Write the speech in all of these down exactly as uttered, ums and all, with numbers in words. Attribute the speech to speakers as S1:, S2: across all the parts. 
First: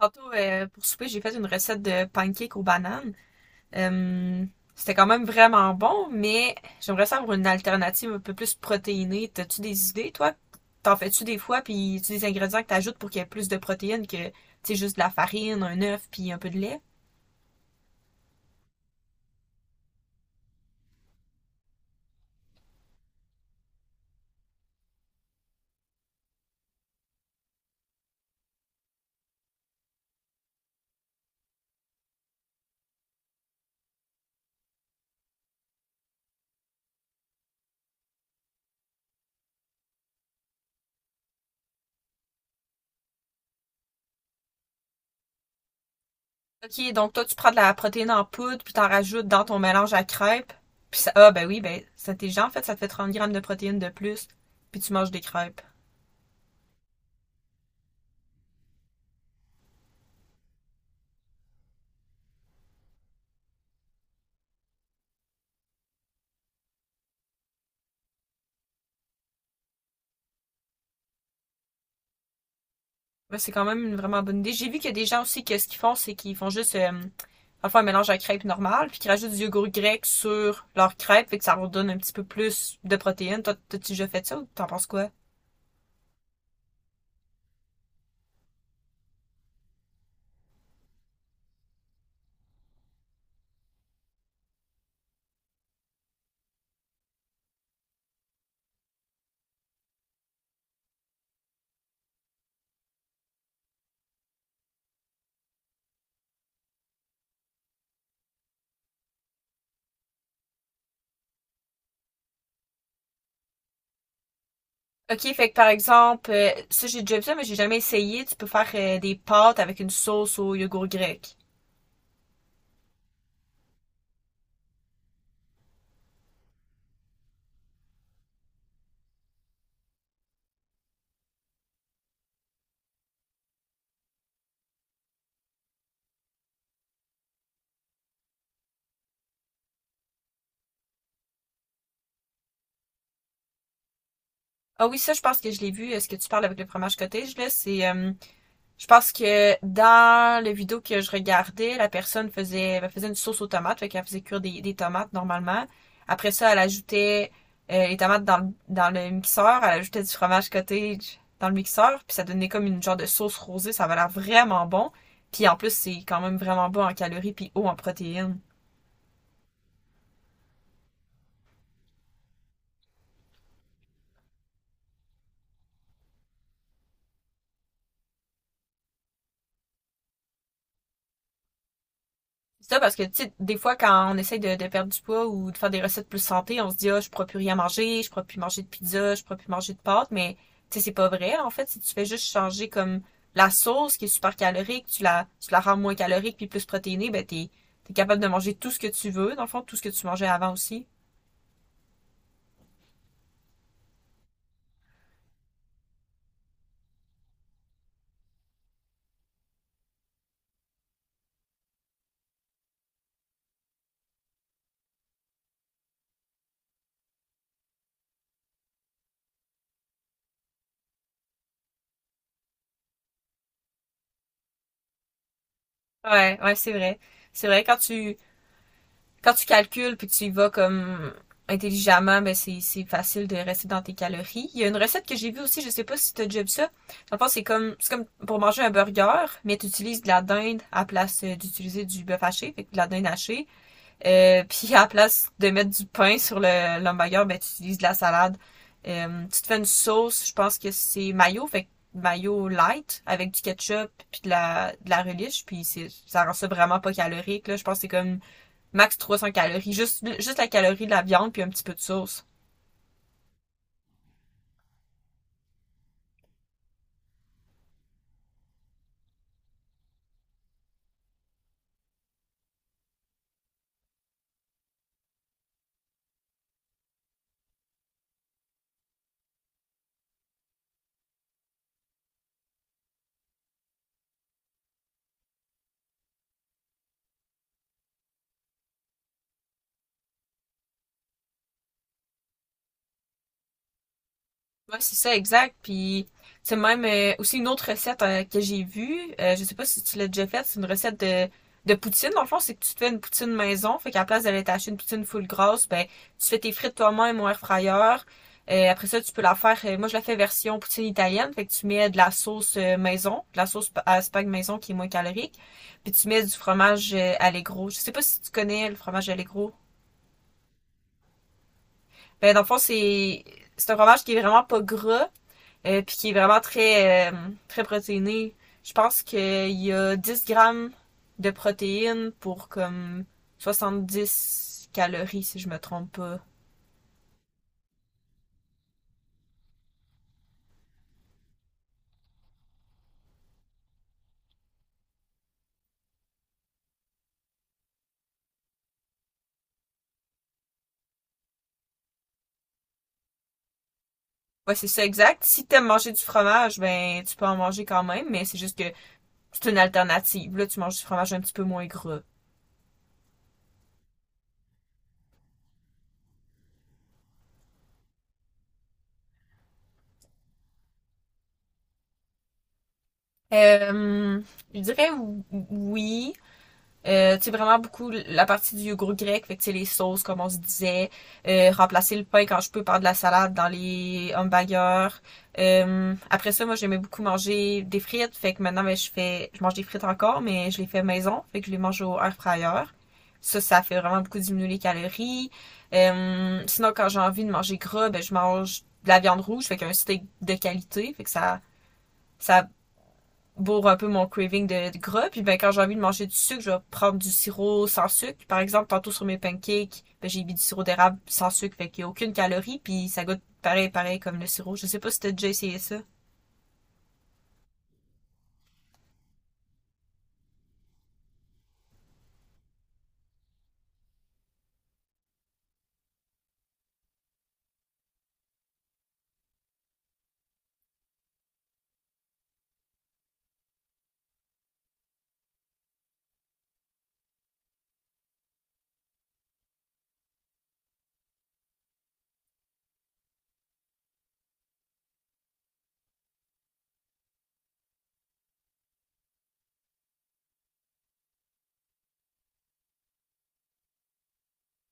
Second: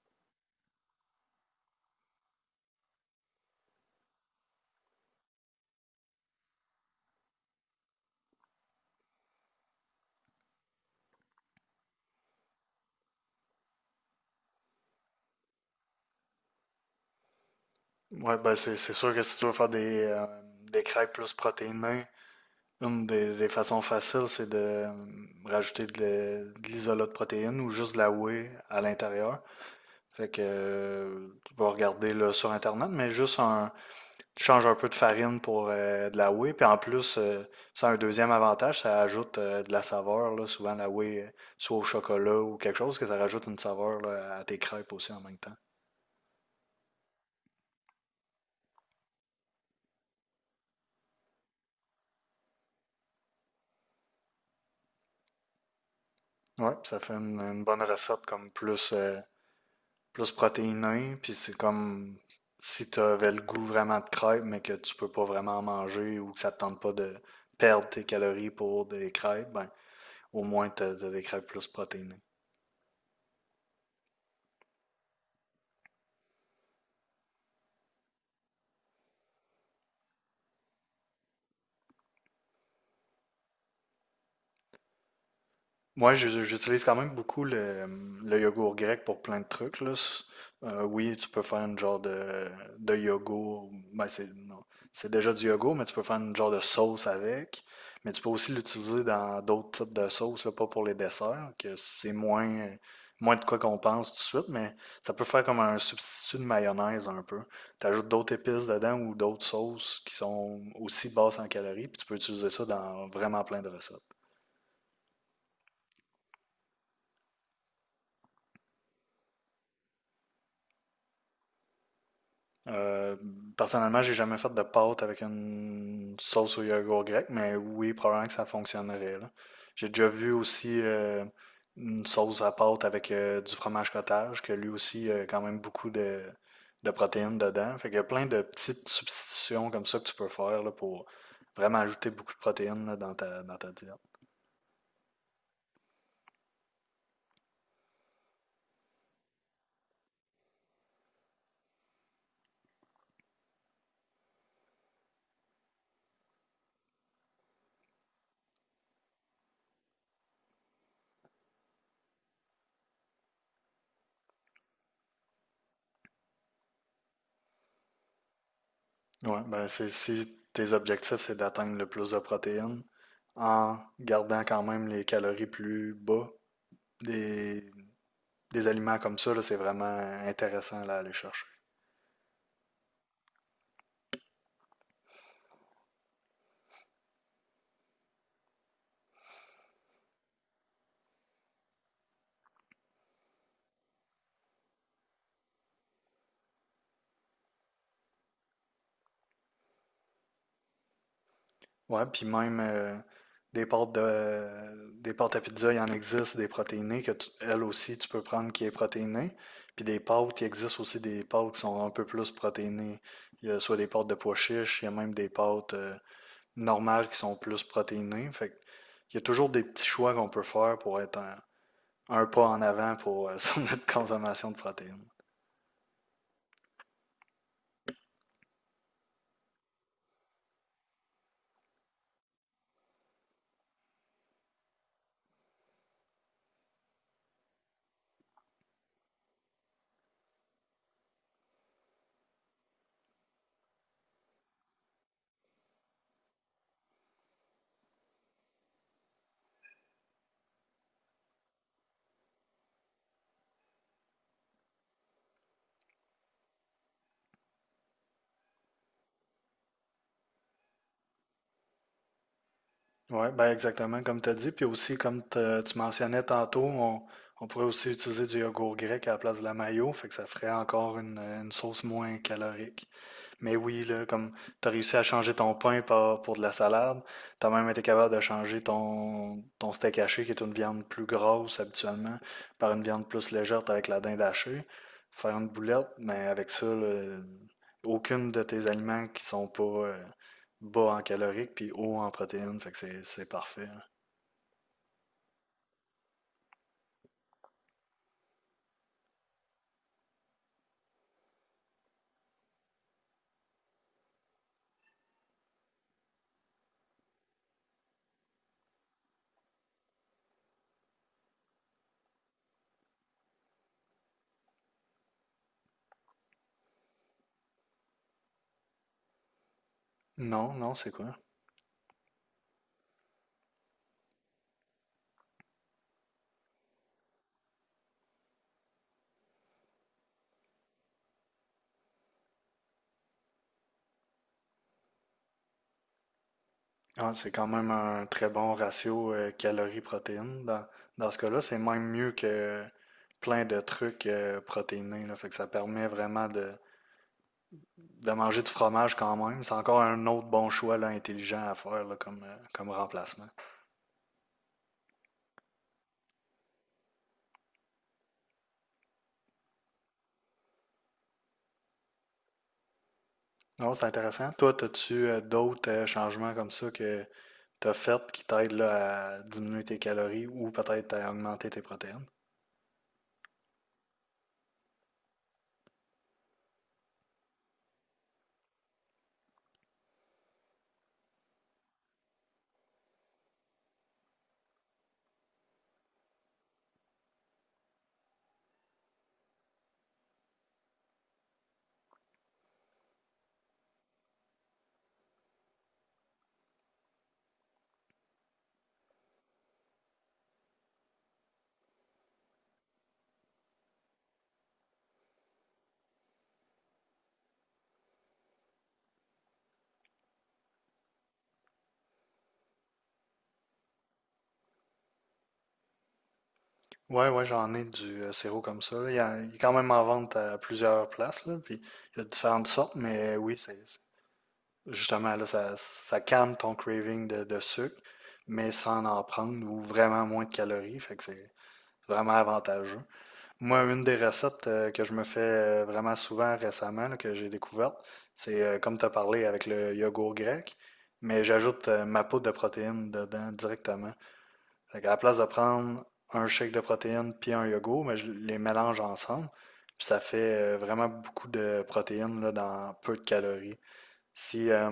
S1: Tantôt, euh, pour souper, j'ai fait une recette de pancakes aux bananes. Euh, c'était quand même vraiment bon, mais j'aimerais ça avoir une alternative un peu plus protéinée. T'as-tu des idées, toi? T'en fais-tu des fois, puis tu des ingrédients que t'ajoutes pour qu'il y ait plus de protéines que, tu sais, juste de la farine, un œuf, puis un peu de lait?
S2: Ouais, ben c'est c'est sûr que si tu veux faire des, euh, des crêpes plus protéinées, une des, des façons faciles, c'est de euh, rajouter de, la- de l'isolat de protéines ou juste de la whey à l'intérieur. Fait que euh, tu vas regarder là, sur Internet, mais juste un, tu changes un peu de farine pour euh, de la whey. Puis en plus, euh, ça a un deuxième avantage, ça ajoute euh, de la saveur, là, souvent la whey, euh, soit au chocolat ou quelque chose, que ça rajoute une saveur là, à tes crêpes aussi en même temps.
S1: Ok, donc toi, tu prends de la protéine en poudre, puis t'en rajoutes dans ton mélange à crêpes. Puis ça, ah, ben oui, ben, c'est intelligent, en fait, ça te fait trente grammes de protéines de plus, puis tu manges des crêpes.
S2: Ouais, ça fait une, une bonne recette comme plus euh, plus protéiné, puis c'est comme si tu avais le goût vraiment de crêpes, mais que tu peux pas vraiment manger ou que ça te tente pas de perdre tes calories pour des crêpes, ben, au moins tu as, des crêpes plus protéinées.
S1: Bah, c'est quand même une vraiment bonne idée. J'ai vu qu'il y a des gens aussi que ce qu'ils font, c'est qu'ils font juste euh, enfin un mélange à crêpes normal, puis qu'ils rajoutent du yogourt grec sur leur crêpe, fait que ça leur donne un petit peu plus de protéines. Toi, t'as-tu déjà fait ça ou t'en penses quoi?
S2: Moi, je- j'utilise quand même beaucoup le, le yogourt grec pour plein de trucs, là. S- euh, oui, tu peux faire une genre de, de yogourt. Ben, c'est, non, c'est déjà du yogourt, mais tu peux faire une genre de sauce avec. Mais tu peux aussi l'utiliser dans d'autres types de sauces, là, pas pour les desserts, que c'est moins, moins de quoi qu'on pense tout de suite, mais ça peut faire comme un substitut de mayonnaise un peu. Tu ajoutes d'autres épices dedans ou d'autres sauces qui sont aussi basses en calories, puis tu peux utiliser ça dans vraiment plein de recettes.
S1: Ok, fait que par exemple, euh, ça j'ai déjà vu ça, mais j'ai jamais essayé. Tu peux faire euh, des pâtes avec une sauce au yogourt grec.
S2: Euh, Personnellement, j'ai jamais fait de pâte avec une sauce au yogourt grec, mais oui, probablement que ça fonctionnerait, là. J'ai déjà vu aussi euh, une sauce à pâte avec euh, du fromage cottage, que lui aussi a quand même beaucoup de, de protéines dedans. Fait qu'il y a plein de petites substitutions comme ça que tu peux faire là, pour vraiment ajouter beaucoup de protéines là, dans ta, dans ta diète.
S1: Ah oui, ça je pense que je l'ai vu. Est-ce que tu parles avec le fromage cottage là? C'est euh, Je pense que dans la vidéo que je regardais, la personne faisait, elle faisait une sauce aux tomates, fait qu'elle faisait cuire des, des tomates normalement. Après ça, elle ajoutait euh, les tomates dans, le- dans le mixeur, elle ajoutait du fromage cottage dans le mixeur, puis ça donnait comme une genre de sauce rosée, ça avait l'air vraiment bon. Puis en plus, c'est quand même vraiment bon en calories puis haut en protéines.
S2: Ouais, ben c'est, si tes objectifs, c'est d'atteindre le plus de protéines en gardant quand même les calories plus bas des des aliments comme ça, là, c'est vraiment intéressant là, à aller chercher.
S1: C'est ça parce que, tu sais, des fois, quand on essaye de, de perdre du poids ou de faire des recettes plus santé, on se dit, ah, je pourrais plus rien manger, je pourrais plus manger de pizza, je pourrais plus manger de pâtes, mais, tu sais, c'est pas vrai, en fait. Si tu fais juste changer comme la sauce qui est super calorique, tu la, tu la rends moins calorique puis plus protéinée, ben, t'es, t'es capable de manger tout ce que tu veux, dans le fond, tout ce que tu mangeais avant aussi.
S2: Ouais, puis même euh, des pâtes de des pâtes à pizza, il en existe des protéinées que tu- elle aussi tu peux prendre qui est protéinée. Puis des pâtes, il existe aussi des pâtes qui sont un peu plus protéinées. Il y a soit des pâtes de pois chiches, il y a même des pâtes euh, normales qui sont plus protéinées. Fait que il y a toujours des petits choix qu'on peut faire pour être un, un pas en avant pour euh, sur notre consommation de protéines.
S1: Ouais, ouais, c'est vrai. C'est vrai, quand tu, quand tu calcules puis que tu y vas comme intelligemment, ben c'est, c'est facile de rester dans tes calories. Il y a une recette que j'ai vue aussi, je sais pas si t'as déjà vu ça. Dans le fond, c'est comme, c'est comme pour manger un burger, mais tu utilises de la dinde à place euh, d'utiliser du bœuf haché, fait que de la dinde hachée. Euh, puis à la place de mettre du pain sur le l'hamburger, ben tu utilises de la salade. Euh, tu te fais une sauce, je pense que c'est mayo, fait que mayo light avec du ketchup puis de la de la relish, puis c'est ça rend ça vraiment pas calorique là. Je pense que c'est comme max trois cents calories, juste juste la calorie de la viande puis un petit peu de sauce.
S2: Oui, ben exactement comme tu as dit. Puis aussi, comme te- tu mentionnais tantôt, on, on pourrait aussi utiliser du yogourt grec à la place de la mayo, fait que ça ferait encore une, une sauce moins calorique. Mais oui, là, comme t'as réussi à changer ton pain par- pour de la salade, t'as même été capable de changer ton, ton steak haché, qui est une viande plus grosse habituellement, par une viande plus légère avec la dinde hachée. Faire une boulette, mais avec ça, là, aucune de tes aliments qui sont pas euh, bas en caloriques puis haut en protéines, fait que c'est c'est parfait. Là.
S1: Ouais, c'est ça, exact. Puis, c'est même euh, aussi une autre recette euh, que j'ai vue. Euh, je sais pas si tu l'as déjà faite. C'est une recette de, de poutine. Dans le fond, c'est que tu te fais une poutine maison. Fait qu'à la place d'aller t'acheter une poutine full grosse, ben, tu fais tes frites toi-même au air fryer. Euh, après ça, tu peux la faire. euh, moi, je la fais version poutine italienne. Fait que tu mets de la sauce euh, maison, de la sauce pa- à spag maison qui est moins calorique. Puis tu mets du fromage euh, Allegro. Je sais pas si tu connais le fromage Allegro.
S2: Non, non, c'est quoi?
S1: Ben, dans le fond, c'est c'est un fromage qui est vraiment pas gras euh, puis qui est vraiment très, euh, très protéiné. Je pense qu'il y a dix grammes de protéines pour comme soixante-dix calories, si je me trompe pas.
S2: Ah, c'est quand même un très bon ratio euh, calories-protéines. Dans, dans ce cas-là, c'est même mieux que plein de trucs euh, protéinés, là. Fait que ça permet vraiment de, de manger du fromage quand même. C'est encore un autre bon choix là, intelligent à faire là, comme, euh, comme remplacement.
S1: Ouais, c'est ça exact. Si t'aimes manger du fromage, ben tu peux en manger quand même, mais c'est juste que c'est une alternative. Là, tu manges du fromage un petit peu moins gras.
S2: Non, c'est intéressant. Toi, as-tu euh, d'autres euh, changements comme ça que tu as fait qui t'aident là, à diminuer tes calories ou peut-être à augmenter tes protéines?
S1: Euh, je dirais oui. Euh, tu sais, vraiment beaucoup la partie du yogourt grec, fait que tu sais, les sauces, comme on se disait, euh, remplacer le pain quand je peux par de la salade dans les hamburgers. Euh, après ça, moi, j'aimais beaucoup manger des frites, fait que maintenant, ben, je fais, je mange des frites encore, mais je les fais maison, fait que je les mange au air fryer. Ça, ça fait vraiment beaucoup diminuer les calories. Euh, sinon, quand j'ai envie de manger gras, ben, je mange de la viande rouge, fait qu'un steak de qualité, fait que ça, ça pour un peu mon craving de, de gras. Puis ben quand j'ai envie de manger du sucre, je vais prendre du sirop sans sucre. Par exemple, tantôt sur mes pancakes, ben, j'ai mis du sirop d'érable sans sucre, fait qu'il n'y a aucune calorie, puis ça goûte pareil, pareil comme le sirop. Je sais pas si t'as déjà essayé ça.
S2: Ouais, ouais, j'en ai du euh, sirop comme ça. Là, Il, y a- il est quand même en vente à plusieurs places, là, puis il y a différentes sortes, mais oui, c'est c'est- justement là, ça, ça calme ton craving de, de sucre, mais sans en prendre ou vraiment moins de calories, fait que c'est c'est vraiment avantageux. Moi, une des recettes euh, que je me fais euh, vraiment souvent récemment, là, que j'ai découverte, c'est euh, comme tu as parlé avec le yogourt grec, mais j'ajoute euh, ma poudre de protéines dedans directement. Fait qu'à la place de prendre un shake de protéines puis un yogourt, mais je les mélange ensemble. Puis ça fait euh, vraiment beaucoup de protéines là, dans peu de calories. Si euh,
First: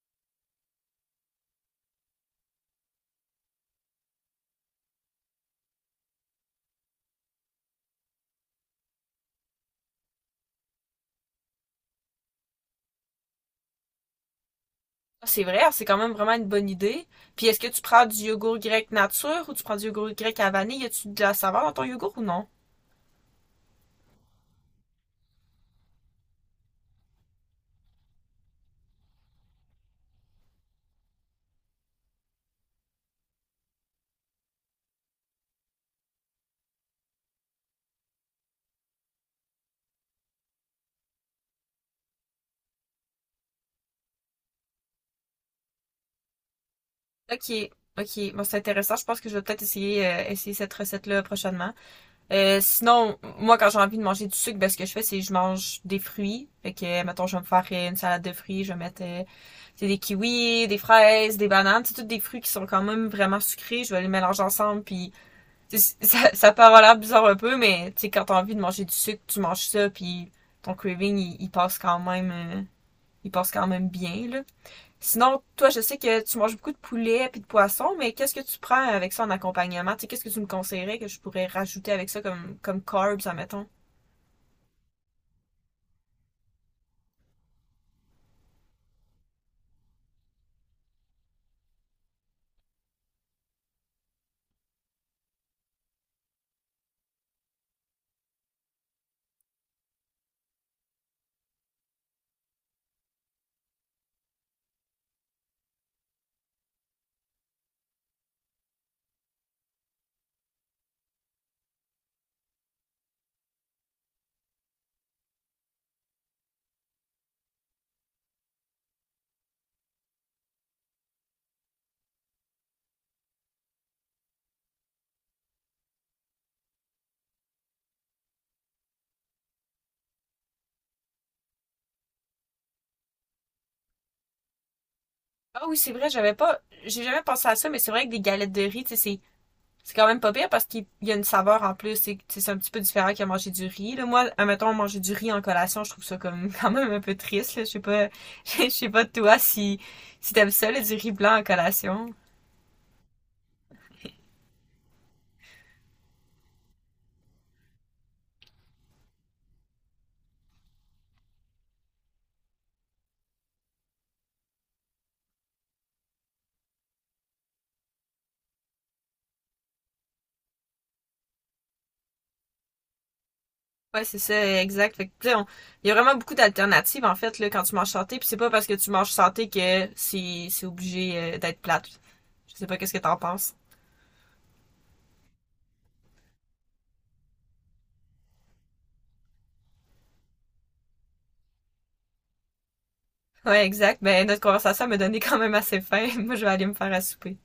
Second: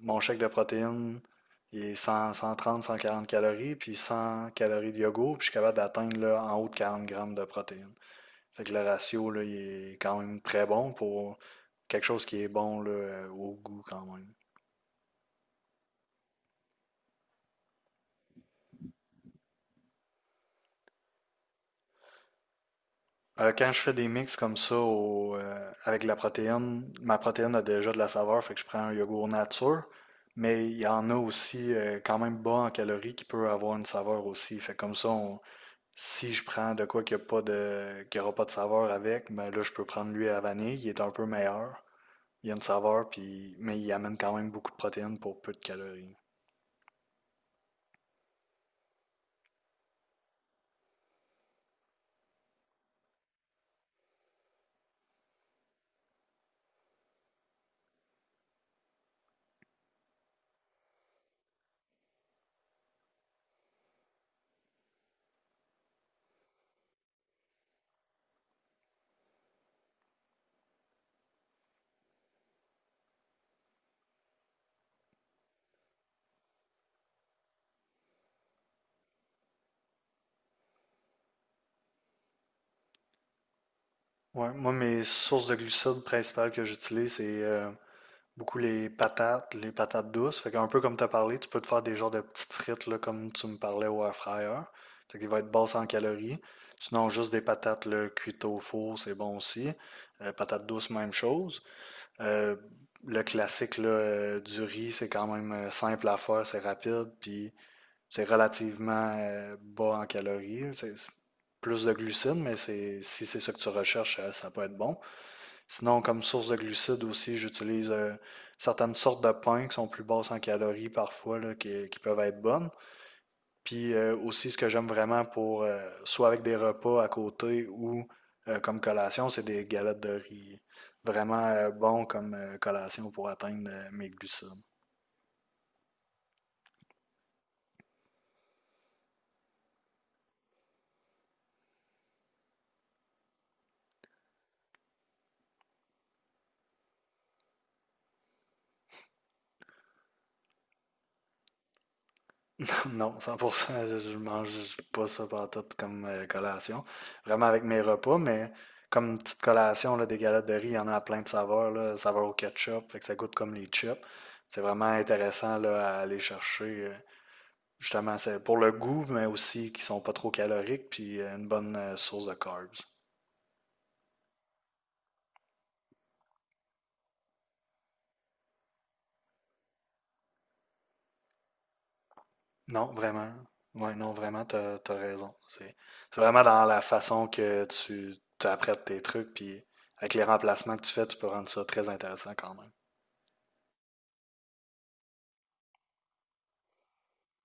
S2: mon shake de protéines il est cent, cent trente, cent quarante calories, puis cent calories de yogourt, puis je suis capable d'atteindre là, en haut de quarante grammes de protéines. Fait que le ratio là, il est quand même très bon pour quelque chose qui est bon là, euh, au goût quand même.
S1: C'est vrai, c'est quand même vraiment une bonne idée. Puis est-ce que tu prends du yogourt grec nature ou tu prends du yogourt grec à vanille? Y a-tu de la saveur dans ton yogourt ou non?
S2: Euh, quand je fais des mix comme ça au, euh, avec la protéine, ma protéine a déjà de la saveur, fait que je prends un yogourt nature, mais il y en a aussi euh, quand même bas en calories qui peut avoir une saveur aussi. Fait que comme ça, on- si je prends de quoi qu'il n'y a pas de, qu'il y aura pas de saveur avec, ben là je peux prendre lui à la vanille, il est un peu meilleur, il y a une saveur, puis, mais il amène quand même beaucoup de protéines pour peu de calories.
S1: Ok, ok, bon c'est intéressant. Je pense que je vais peut-être essayer, euh, essayer cette recette-là prochainement. Euh, sinon, moi, quand j'ai envie de manger du sucre, ben, ce que je fais, c'est que je mange des fruits. Fait que, mettons, je vais me faire euh, une salade de fruits, je vais mettre euh, tu des kiwis, des fraises, des bananes, c'est tous des fruits qui sont quand même vraiment sucrés. Je vais les mélanger ensemble, puis ça, ça peut avoir l'air bizarre un peu, mais tu sais, quand t'as envie de manger du sucre, tu manges ça, puis ton craving, il, il passe quand même, euh, il passe quand même bien, là. Sinon, toi, je sais que tu manges beaucoup de poulet puis de poisson, mais qu'est-ce que tu prends avec ça en accompagnement? Tu sais, qu'est-ce que tu me conseillerais que je pourrais rajouter avec ça comme, comme carbs, admettons?
S2: Ouais, moi mes sources de glucides principales que j'utilise, c'est euh, beaucoup les patates, les patates douces. Fait qu'un peu comme tu as parlé, tu peux te faire des genres de petites frites là, comme tu me parlais au air fryer. Fait qu'il va être basse en calories. Sinon, juste des patates là, cuites au four, c'est bon aussi. Euh, patates douces, même chose. Euh, le classique là, euh, du riz, c'est quand même euh, simple à faire, c'est rapide, puis c'est relativement euh, bas en calories. C'est c'est plus de glucides, mais c'est, si c'est ce que tu recherches, euh, ça peut être bon. Sinon, comme source de glucides aussi, j'utilise euh, certaines sortes de pains qui sont plus basses en calories parfois, là, qui, qui peuvent être bonnes. Puis euh, aussi, ce que j'aime vraiment pour, euh, soit avec des repas à côté ou euh, comme collation, c'est des galettes de riz. Vraiment euh, bon comme euh, collation pour atteindre euh, mes glucides.
S1: Ah oui, c'est vrai, j'avais pas, j'ai jamais pensé à ça, mais c'est vrai que des galettes de riz, tu sais, c'est, c'est quand même pas pire parce qu'il y a une saveur en plus, c'est, c'est un petit peu différent qu'à manger du riz. Là, moi, admettons, manger du riz en collation, je trouve ça comme quand même un peu triste, là. Je sais pas, je sais pas toi si, si t'aimes ça, là, du riz blanc en collation.
S2: Non, cent pour cent, je, je mange pas ça pantoute comme euh, collation. Vraiment avec mes repas, mais comme une petite collation, là, des galettes de riz, il y en a à plein de saveurs, là, saveur au ketchup, fait que ça goûte comme les chips. C'est vraiment intéressant là, à aller chercher. euh, Justement, c'est pour le goût, mais aussi qui sont pas trop caloriques, puis euh, une bonne euh, source de carbs.
S1: Ouais, c'est ça, exact. Fait que, tu sais, on- il y a vraiment beaucoup d'alternatives, en fait, là, quand tu manges santé. Puis c'est pas parce que tu manges santé que c'est c'est obligé euh, d'être plate. Je sais pas
S2: Non,
S1: qu'est-ce que t'en
S2: vraiment.
S1: penses.
S2: Ouais, non, vraiment, t'as, t'as raison. C'est, c'est vraiment dans la façon que tu, tu apprêtes tes trucs, puis avec les remplacements que tu fais, tu peux rendre ça très intéressant quand même.
S1: Ouais, exact. Ben, notre conversation m'a donné quand même assez faim. Moi, je vais aller me faire à souper.